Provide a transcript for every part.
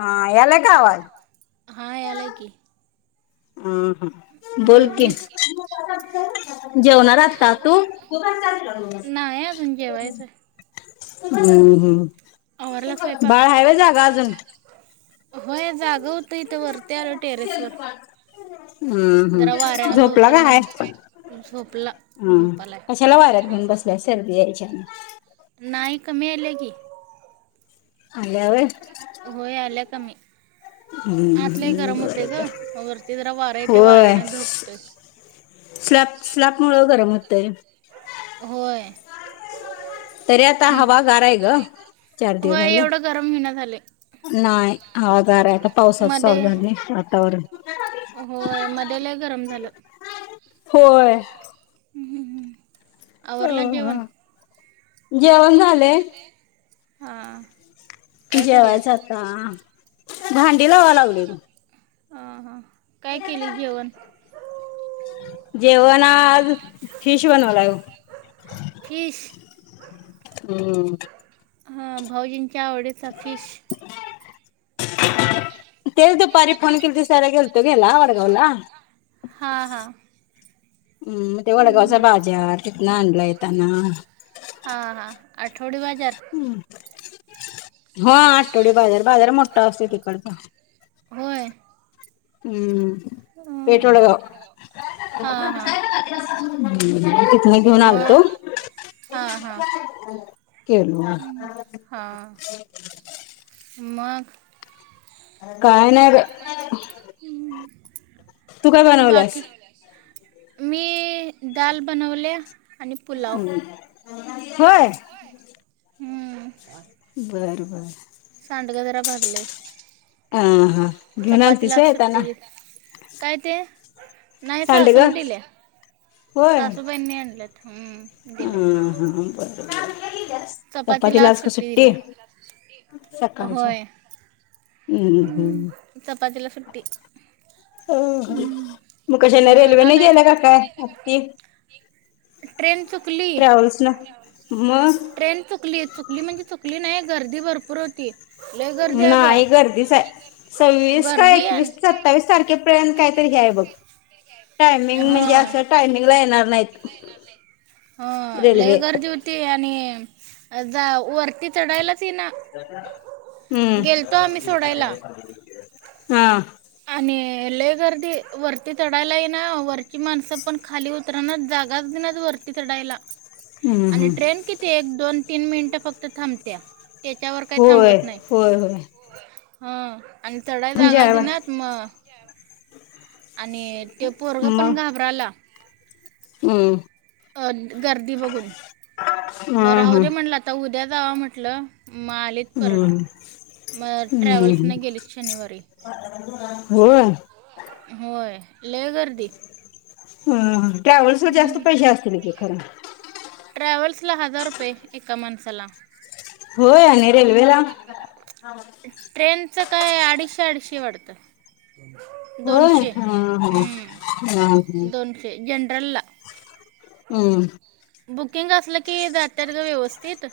हां यालाय काय आवाज? हा यालाय की हम्म हम्म बोल की. जेवलीस जेवणार आत्ता तू? नाही जेवायचं आहे. हम्म हम्म स्वयंपाक बाळ हाय वय जागं अजून? होय जागं होतं इथं वरती आलो टेरेस वर. हम्म हम्म झोपला काय हाय? म्हणून झोपला हम झोपालाय कशाला वाऱ्यात घेऊन बसल्या. सर्दी यायची आणि नाही कमी आल्या की आल्या होय. होय आल्या कमी. आत लय गरम होतंय ग. वरती जरा वारं येतय होय वाऱ्याने झोपतोय. स्लॅप स्लॅप मुळ गरम होतय. होय. तर आत्ता हवा गार हाय ग. चार दिवस होय झाल. एवढं गरम होईना झाले नाही. हवा गार हाय. आता पावसाचं मध्ये चालू झालंय वातावरण. होय मध्ये लय गरम झालं. होय. अ आवरलं जेवण. ह जेवण झालेय. हा जेवायचं आता. भांडी लावायला लागलोय. हां हां काय केली जेवण. जेवण आज फिश बनवलाय बघ. फिश. हम्म हा भाऊजीनच्या आवडीचा फिश. तेच दुपारी फोन केलतीस साड्या गेलतो घ्यायला वडगावला. हा हा हम्म म ते वडगावचा बाजार तिथंन आणला येताना. हा हा आठवडी बाजार. हा आठवडी बाजार. बाजार मोठा असतो तिकडचा. होय हम्म हं. पेठ वडगाव. हां हां हम्म तिथंन घेऊन आलतो. मग हां हां केलो मग. हं. हां मग काय नाय बाई तू काय बाकी बनवलेस? मी दाल बनवल आणि पुलाव होय. हं. बरं बरं सांडग जरा भाजलय हह हा घेऊन आलतीस होय सुट्टी येताना? दे काय ते नाही सांडग सासून दिल्या सासूबाईनी आणल्यात हम्म ह हा ब चपातीला आज काय सुट्टी? सकाळच्या होय हम्म हम्म चपातीला सुट्टी. हो मग कशाने रेल्वे नाही गेलं का काय आत्ती. ट्रेन च ट्रॅव्हल्सन मग ट्रेन चुकली चुकली म्हणजे चुकली नाही गर्दी भरपूर होती. लय गर्दी आहे ग नाही गर्दीच हाय सव्वीस का गर्दी आणि एकवीस सत्तावीस तारखे पर्यंत काहीतरी हे हाय बघ टायमिंग म्हणजे हां असं टायमिंग ला येणार नाहीत. हो लय रेल्वे गर्दी होती आणि जा वर हम्म गेलतो आम्ही सोडायला हा. ते लय गर्दी वरती चडायला येईन ना वरची माणसं पण खाली उतरणार जागाच दिना च वरती ला हम्म आणि हम्म ट्रेन किती एक दोन तीन मिनिट फक्त थांबतिया. होय होय होय. हा आणि चढाय म्हणजे जागा आवड दिनात. मग आणि ते पोरग मग पण घाबराला. हम्म. अ गर्दी बघून मग हा राहु हा दे म्हटलं आता उद्या जावा म्हटलं मग आलीत परत. हम्म मग हम्म ट्रॅव्हल्सने गेली शनिवारी व्हय होय लय गर्दी. ह ट्रॅव्हल्स वर जास्त हम्म. पैसे असतील की खरं. ट्रॅव्हल्स ला हजार रुपये एका माणसाला. होय आणि रेल्वेला. रेल्वे चं काय अडीचशे अडीचशे वाटतं. व्हय दोनशे हम् हम्म, हम हम् दोनशे हम. जनरलला हम्म. बुकिंग असलं की जात्यात ग व्यवस्थित..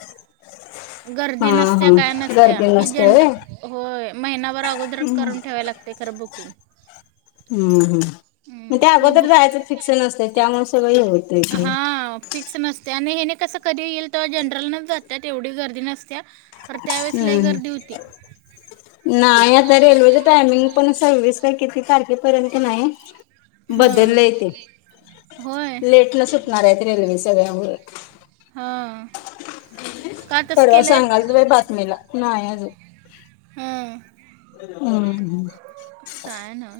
गर्दी हां नसत्या हां काय नसत्या गर्दी हे नसते होय जनरल हो महिनाभर अगोदर करून ठेवाय. लागते खरं बुकिंग. हम्म हम्. हम्म, त्या हे अगोदर बुक जायचं फिक्स नसतय त्यामुळे सगळ हे होत‌य ते. हां फिक्स नसते आणि हे कसं कधी येईल तवा जनरल न जात्यात एवढी गर्दी नसतिया. हम् नाही आता रेल्वेच टायमिंग पण सव्वीस किती तारखेपर्यंत नाही. हां बदललेय ते होय लेट न सुटणार आहेत रेल्वे सगळ्या व्हय. हां. का तसं परवा केलंय सांगालत बाई बातमीला नाही अजून. हां हम ह. काय ना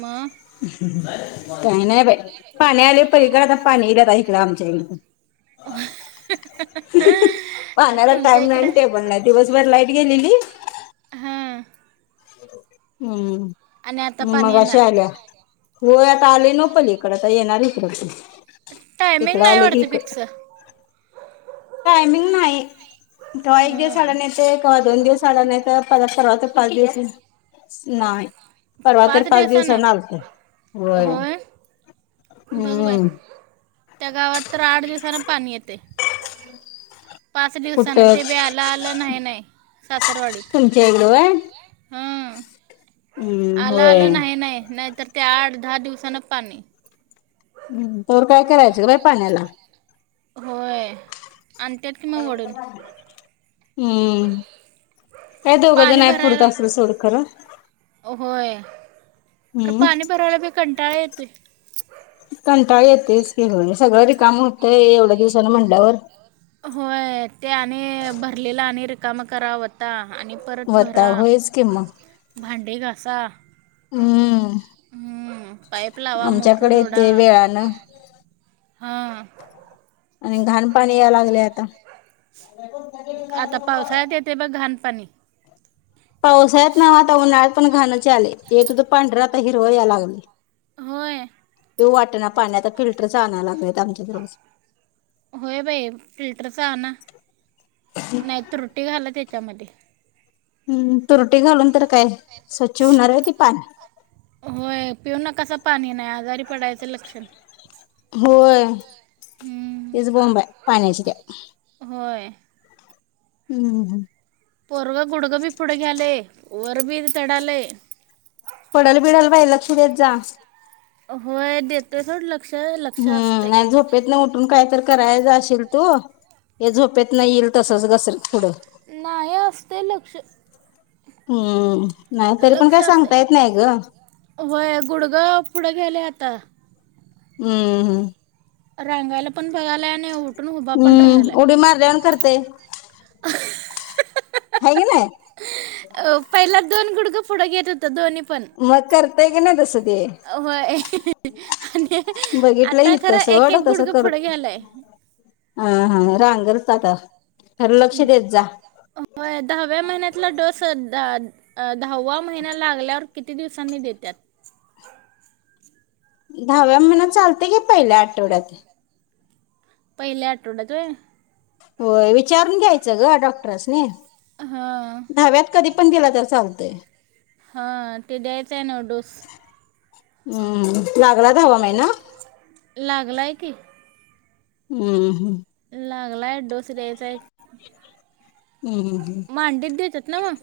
मग हम हम काय नाही बाई पाणी आले पलीकडं आता पाणी इल इकडे आमच्या इकड. पाण्याला तुमच्या टाइम नाही इकडं टेबल नाही दिवसभर लाईट गेलेली. हां आणि आता हम्म पाणी मगाशी येणार आलिया व्हय आता आली नव्ह पली इकड तर येणार इकडे ते टायमिंग तिकड नाही आले की वाटतं इक फिक्स टायमिंग नाही कव्हा एक हा दिवस आडान येतय कवा दोन दिवस आडना येतय परवा तर पाच दिवस नाही. परवा तर पाच दिवसना आलंत. होय बघ बाई त्या गावात तर आठ दिवसांन पाणी येतय. पाच दिवसान कुठं ते बी आलं आलं नाही नाही. तुमच्या इकडं व्हय. हम् हम्म आलं आलं होय नाही नाही नाहीतर त्या आठ दहा दिवसानं पानी तर काय करायचं ग बाई पाण्याला? होय आणि त्यात कि म वडून हम्म काय दोघं जण पाणी हायत पुरत भरायला असलं सोड खरं. होय खरं हम्म पाणी भरायला बी कंटाळा येतोय. कंटाळा येते च व्हय कि सगळ रिकाम होतंय एवढ्या दिवसान म्हंटल्यावर होय ते आणि भरलेला आणि रिकामं करा वता. आणि परत होता भरा होयच कि भांडे घासा. हम्. हम्म पाइप लावा मोटर दोडा येते वेळानं हां. आणि घाण पाणी या लागले आता. आता पावसाळ्यात येते बघ घाणपाणी पावसाळ्यात ना आता उन्हाळत पण घाणं आले येतो तर पांढर आता हिरवा या लागले. होय. पिऊ वाटेना पाणी आता फिल्टर चा आणायला लागलेत आमच्या दिज होय बाई फिल्टरचा आण ना नाही तर रुटी घाला त्या त्या मध्ये हम्म तुरटी घालून तर काय स्वच्छ होणार आहेत ते पाणी. होय पिऊ नकासा पाणी नाही आजारी पडायचं लक्षण. होय हम्म. तच बोंब आहे पाण्याशऱ्या होय हम्म हम्म. पोरव गुडगं बी पुढे घ्यालेय वर बी चडाले. पडल बिडल बाई लक्ष देत जा. होय देेते ला. हम्म नाही झोपेत ना उठून काय. करायला जाशिल तू हे झोपेतणं येईल तसच घसरत पुढं. नाही असते लक्ष. हम्म. नाही तरी पण लक्ष काय असे सांगता येत नाही ग होय गुडगाव पुढे गेले आता. हम्म हम्म. रांगायला. पण बघालाय आणि उठून उभा पण राहिलाय. हम्म उडी मारल्यावाणी करतय हाय गि नाय. अ पहिला दोन गुडघा पुढं घेत होत दोन्ही. पण मग कर ते की नाय तस. होय. आणि बघितलं आता हित खरं एक सोड एक तसं गुडगं पुढे करत घ्यालाय. हा हा रांगेत होता का होय दहाव्या महिन्यातला डोस द अ दहावा महिन लागल्यावर किती दिवसांनी देतात. दहाव्या महिन चालत की पहिल्या आठवड्यात. पहिल्या आठवड्यात आहे. हो. विचारून घ्यायचं ग डॉक्टरसनी हां दहाव्यात कधी पण दिला तर चालतय. हा ते दयायचं आहे ना डोस. हम्म लागला दहावा महिना. लागलाय की. हम्म हम्म. लागलाय डोस द्यायचा आहे. हम्म हम्म मांडीत देतात ना मांग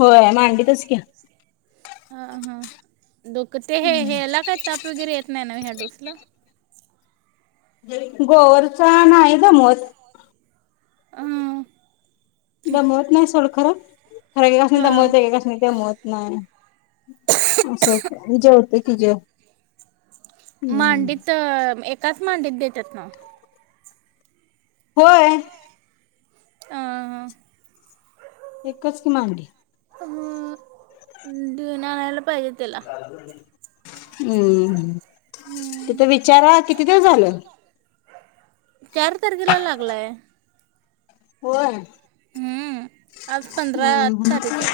होय मांडीतच की. हा हा दोक ते हे हेला काय ताप वगैरे येत नाही ना ह्या डोसला. गोरचा आहे जमत. ह. दमवत नाही सोडं खरं खरं एककाच नाही दमवत हां एककाच नाही तेमवत. नाही असं जेवत की जेव. हम्म मांडीत एकाच मांडीत देतात ना. होय! आ! एकच की मांगडी. [inaudible] हम्म! हम्म. तिथं विचारा किती दिवस झालं? चार तारखेला लागलाय. होय! हम्म आज पंधरा हम्म! हम्! तारीख आहे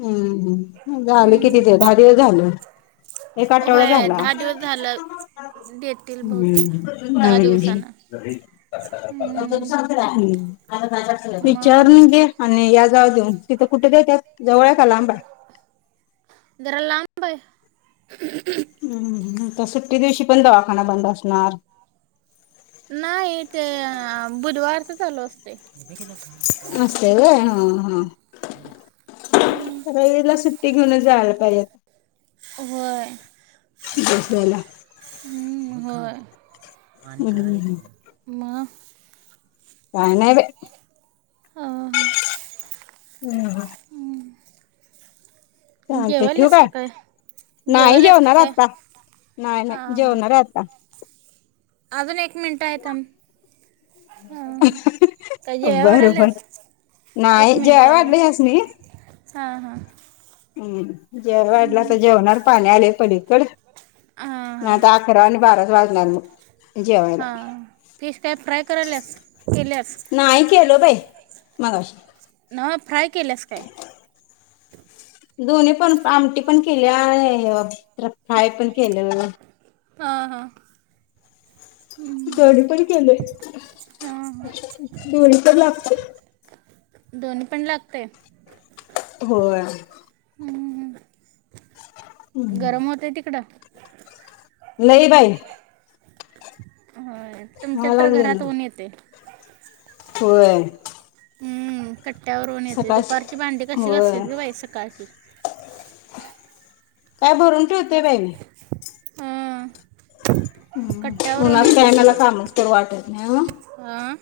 हम्म! हम्म! झाल कितीच दहा दिवस झाल. एक आठवडा होय झाला. दहा दिवस झालं देतील हम्म! बहुतेक दहा हम्! दिवसानं हम्म मग विचारून घे? आणि या जावा देऊन तिथं कुठे देत्यात जवळ आहे का लांब आहे? जरा लांब आहे. हम्म! तर सुट्टी दिवशी पण दवाखाना बंद असणार? नाही ते बुधवारच चालू असते. असतय व्हय हा हा. [inaudible] ते घेऊन च जायला पाहिजे. व्हय. डोस घ्यायला. होय. हम्म मग काय नाय बाय. अं, बाई चालते ठेऊ जेवायलास काय. का नाही जेवायलास का जेवणार काय आत्ता. नाही नाही हां हां जेवणार आता. अजून एक मिनटं आहे थांब. हां. काय जेवाय बर बर. वाढायलास नाही एक जेवायला मिनटं आहे वाढल गं. ह्यसनी. हां! हां! हम्! जेवायला वाढल हम्म, असं जेवणार पाणी आलयं पलीकड. हां नाही आता अकरा आणि बाराच वाजणार मग. जेवायला हा फिश काय फ्राय करायल्यास केल्यास? नाही केलो बई. मगाशी [unintelligible] नव्ह फ्राय केल्यास काय? दोन्ही पण आमटी पण केल्याय प्र फ्राय पण केलेल. ह ह. कढी पण केलोय हां हां दोन्ही पण लागते. [unintelligible] दोन्ही पण लागतय? होय. हम्म. [inaudible] गरम होतय तिकडं? लय बाई. हो तुमच्या व्हाय तर लागले घरात ना ऊन येते. होय. कट्यावर ऊन येतंय त सकाळच दुपरची, भांडी कशी होय घासतेस बाई सकाळची. काय भरून ठेवतेय बाई मी. ह. अ [unintelligible] हम्म. उन्हाच काय मला कामच करू वाटत नाही. हां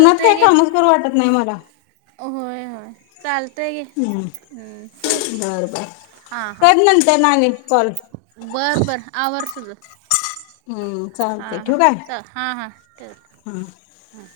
उन्हात काही गे कामच करू वाटत नाही मला. होय होय चालत. हम्म. [unintelligible] बर बर हां कर नंतर नाणि कॉल. बर बर आवर तुझं. हम्म हा चालते हा ठेवू काय च हा हा ठेवते हां ह.